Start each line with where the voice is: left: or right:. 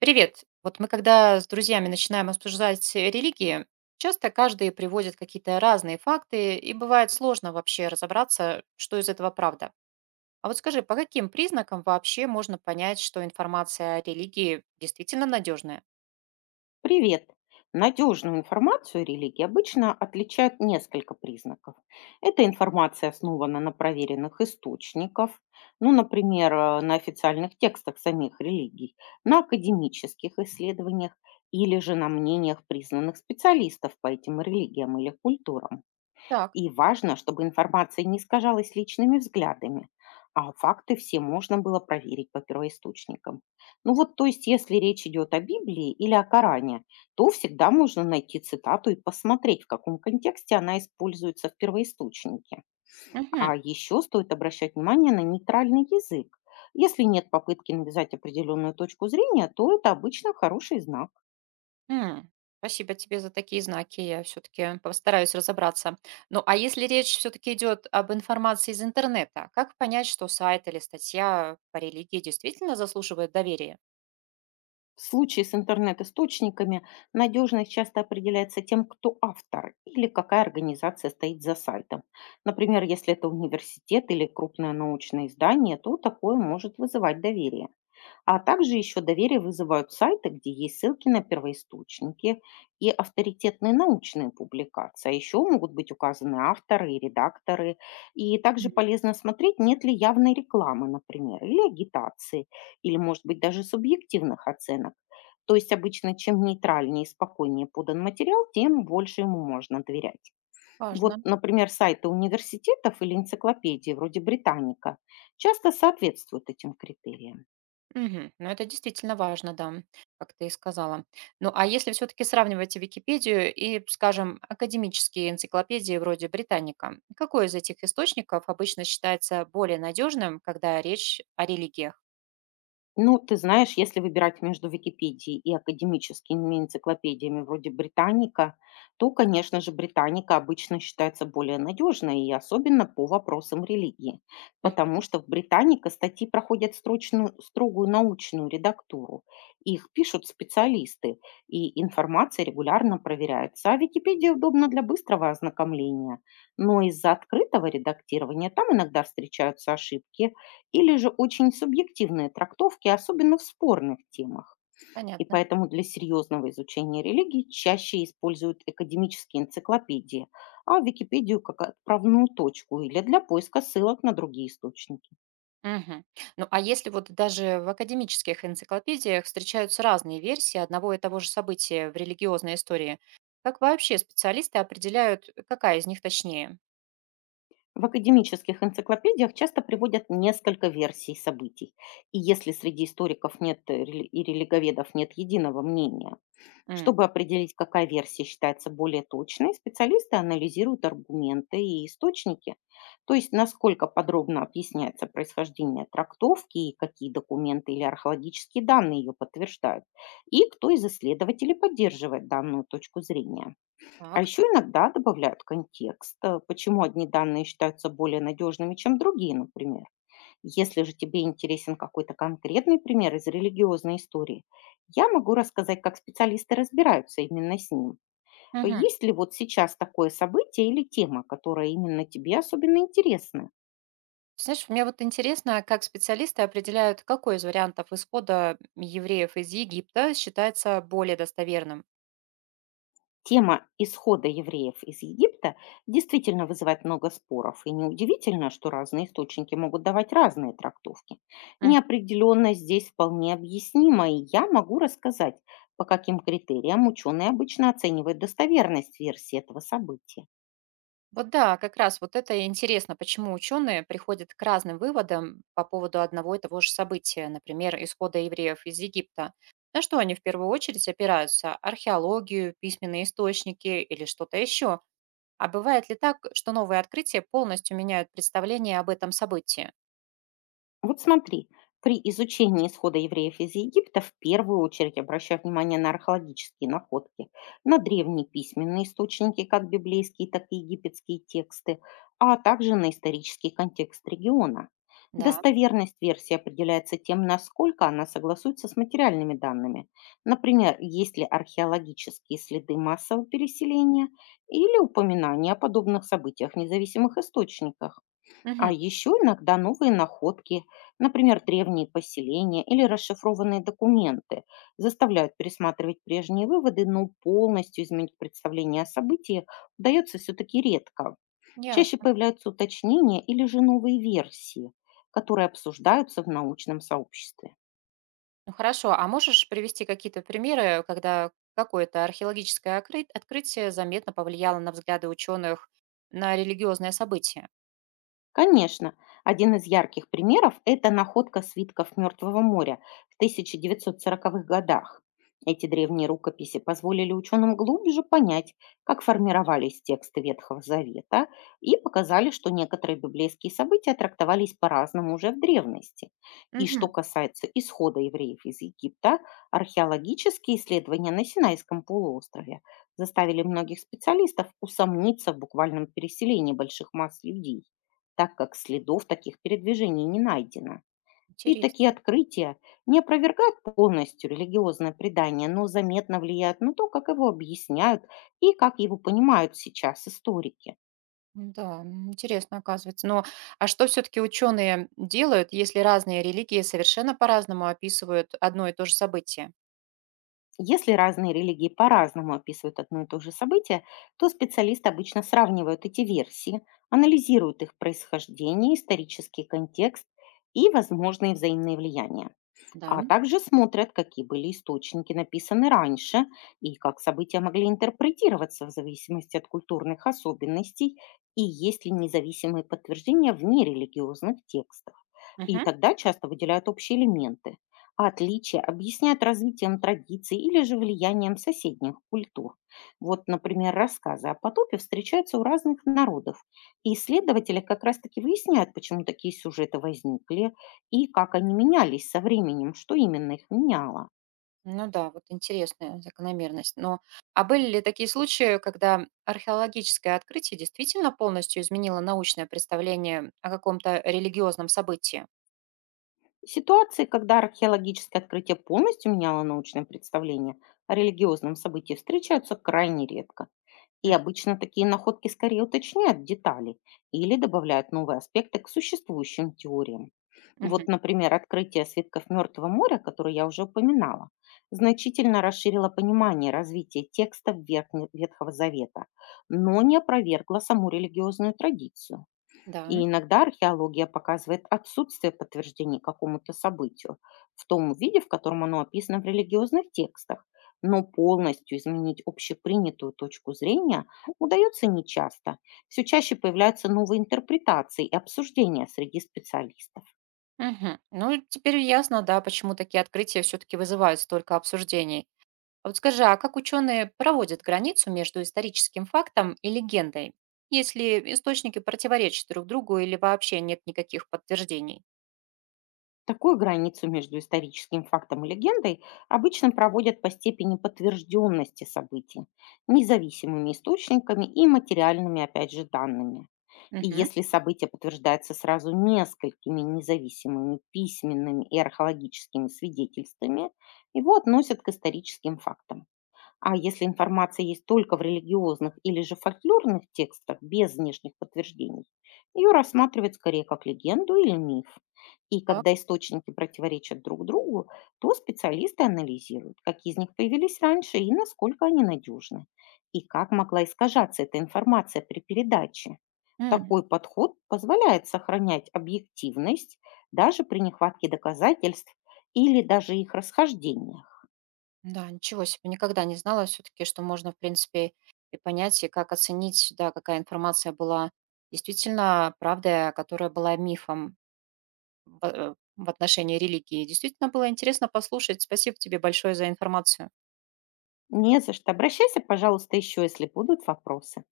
right: Привет. Вот мы когда с друзьями начинаем обсуждать религии, часто каждый приводит какие-то разные факты, и бывает сложно вообще разобраться, что из этого правда. А вот скажи, по каким признакам вообще можно понять, что информация о религии действительно надежная?
left: Привет! Надежную информацию о религии обычно отличают несколько признаков. Эта информация основана на проверенных источниках, ну, например, на официальных текстах самих религий, на академических исследованиях или же на мнениях признанных специалистов по этим религиям или культурам.
right: Так.
left: И важно, чтобы информация не искажалась личными взглядами, а факты все можно было проверить по первоисточникам. Ну вот, то есть, если речь идет о Библии или о Коране, то всегда можно найти цитату и посмотреть, в каком контексте она используется в первоисточнике.
right: Мгм.
left: А еще стоит обращать внимание на нейтральный язык. Если нет попытки навязать определенную точку зрения, то это обычно хороший знак.
right: М. Спасибо тебе за такие знаки, я все-таки постараюсь разобраться. Ну а если речь все-таки идет об информации из интернета, как понять, что сайт или статья по религии действительно заслуживает доверия?
left: В случае с интернет-источниками надежность часто определяется тем, кто автор или какая организация стоит за сайтом. Например, если это университет или крупное научное издание, то такое может вызывать доверие. А также еще доверие вызывают сайты, где есть ссылки на первоисточники и авторитетные научные публикации. А еще могут быть указаны авторы и редакторы. И также
right: Мгм.
left: полезно смотреть, нет ли явной рекламы, например, или агитации, или, может быть, даже субъективных оценок, то есть обычно чем нейтральнее и спокойнее подан материал, тем больше ему можно доверять. Вот,
right: Важно.
left: например, сайты университетов или энциклопедии вроде «Британика» часто соответствуют этим критериям.
right: Мгм. Ну, это действительно важно, да, как ты и сказала. Ну, а если все-таки сравнивать Википедию и, скажем, академические энциклопедии вроде Британика, какой из этих источников обычно считается более надежным, когда речь о религиях?
left: Ну, ты знаешь, если выбирать между Википедией и академическими энциклопедиями вроде «Британика», то, конечно же, «Британика» обычно считается более надежной, и особенно по вопросам религии,
right: Мгм.
left: потому что в «Британика» статьи проходят строгую научную редактуру, их пишут специалисты, и информация регулярно проверяется, а Википедия удобна для быстрого ознакомления. Но из-за открытого редактирования там иногда встречаются ошибки, или же очень субъективные трактовки, особенно в спорных темах. И
right: Понятно.
left: поэтому для серьезного изучения религии чаще используют академические энциклопедии, а Википедию как отправную точку или для поиска ссылок на другие источники.
right: Мгм. Ну, а если вот даже в академических энциклопедиях встречаются разные версии одного и того же события в религиозной истории, как вообще специалисты определяют, какая из них точнее?
left: В академических энциклопедиях часто приводят несколько версий событий. И если среди историков нет и религоведов нет единого мнения,
right: М.
left: чтобы определить, какая версия считается более точной, специалисты анализируют аргументы и источники, то есть насколько подробно объясняется происхождение трактовки и какие документы или археологические данные ее подтверждают, и кто из исследователей поддерживает данную точку зрения. А
right: Так.
left: еще иногда добавляют контекст, почему одни данные считаются более надежными, чем другие, например. Если же тебе интересен какой-то конкретный пример из религиозной истории, я могу рассказать, как специалисты разбираются именно с ним. Есть ли вот сейчас такое событие или тема, которая именно тебе особенно интересна?
right: Знаешь, мне вот интересно, как специалисты определяют, какой из вариантов исхода евреев из Египта считается более достоверным.
left: Тема исхода евреев из Египта действительно вызывает много споров, и неудивительно, что разные источники могут давать разные трактовки.
right: М.
left: Неопределенность здесь вполне объяснима, и я могу рассказать, по каким критериям ученые обычно оценивают достоверность версии этого события.
right: Вот да, как раз вот это и интересно, почему ученые приходят к разным выводам по поводу одного и того же события, например, исхода евреев из Египта. На что они в первую очередь опираются? Археологию, письменные источники или что-то еще? А бывает ли так, что новые открытия полностью меняют представление об этом событии?
left: Вот смотри, при изучении исхода евреев из Египта в первую очередь обращаю внимание на археологические находки, на древние письменные источники, как библейские, так и египетские тексты, а также на исторический контекст региона.
right: Да.
left: Достоверность версии определяется тем, насколько она согласуется с материальными данными. Например, есть ли археологические следы массового переселения или упоминания о подобных событиях в независимых источниках. А
right: Мгм.
left: еще иногда новые находки, например, древние поселения или расшифрованные документы, заставляют пересматривать прежние выводы, но полностью изменить представление о событии удается все-таки редко. Чаще
right: Ясно.
left: появляются уточнения или же новые версии, которые обсуждаются в научном сообществе.
right: Ну хорошо, а можешь привести какие-то примеры, когда какое-то археологическое открытие заметно повлияло на взгляды ученых на религиозное событие?
left: Конечно, один из ярких примеров– это находка свитков Мертвого моря в 1940-х годах. Эти древние рукописи позволили ученым глубже понять, как формировались тексты Ветхого Завета, и показали, что некоторые библейские события трактовались по-разному уже в древности. И что
right: Мгм.
left: касается исхода евреев из Египта, археологические исследования на Синайском полуострове заставили многих специалистов усомниться в буквальном переселении больших масс людей, так как следов таких передвижений не найдено. И такие
right: Интересно.
left: открытия не опровергают полностью религиозное предание, но заметно влияют на то, как его объясняют и как его понимают сейчас историки.
right: Да, м, интересно оказывается. Но а что все-таки ученые делают, если разные религии совершенно по-разному описывают одно и то же событие?
left: Если разные религии по-разному описывают одно и то же событие, то специалисты обычно сравнивают эти версии, анализируют их происхождение, исторический контекст и возможные взаимные влияния.
right: Да.
left: А также смотрят, какие были источники написаны раньше и как события могли интерпретироваться в зависимости от культурных особенностей, и есть ли независимые подтверждения вне религиозных текстов. И
right: Мгм.
left: тогда часто выделяют общие элементы. А отличия объясняют развитием традиций или же влиянием соседних культур. Вот, например, рассказы о потопе встречаются у разных народов. И исследователи как раз-таки выясняют, почему такие сюжеты возникли, и как они менялись со временем, что именно их меняло.
right: Ну да, вот интересная закономерность. Но а были ли такие случаи, когда археологическое открытие действительно полностью изменило научное представление о каком-то религиозном событии?
left: Ситуации, когда археологическое открытие полностью меняло научное представление о религиозном событии, встречаются крайне редко. И
right: М.
left: обычно такие находки скорее уточняют детали или добавляют новые аспекты к существующим теориям. Вот,
right: Мгм.
left: например, открытие свитков Мертвого моря, которое я уже упоминала, значительно расширило понимание развития текстов Ветхого Завета, но не опровергло саму религиозную традицию. И
right: Да.
left: иногда археология показывает отсутствие подтверждений какому-то событию в том виде, в котором оно описано в религиозных текстах. Но полностью изменить общепринятую точку зрения удается нечасто. Все чаще появляются новые интерпретации и обсуждения среди специалистов.
right: Мгм. Ну, теперь ясно, да, почему такие открытия все-таки вызывают столько обсуждений. А вот скажи, а как ученые проводят границу между историческим фактом и легендой, если источники противоречат друг другу или вообще нет никаких подтверждений?
left: Такую границу между историческим фактом и легендой обычно проводят по степени подтвержденности событий, независимыми источниками и материальными, опять же, данными. И
right: Мгм.
left: если событие подтверждается сразу несколькими независимыми письменными и археологическими свидетельствами, его относят к историческим фактам. А если информация есть только в религиозных или же фольклорных текстах без внешних подтверждений, ее рассматривают скорее как легенду или миф. И
right: Так.
left: когда источники противоречат друг другу, то специалисты анализируют, какие из них появились раньше и насколько они надежны, и как могла искажаться эта информация при передаче. Такой подход позволяет сохранять объективность даже при нехватке доказательств или даже их расхождениях.
right: Да, ничего себе, никогда не знала все-таки, что можно, в принципе, и понять, и как оценить, да, какая информация была действительно правдой, а которая была мифом в, в отношении религии. Действительно было интересно послушать. Спасибо тебе большое за информацию.
left: Не за что. Обращайся, пожалуйста, еще, если будут вопросы.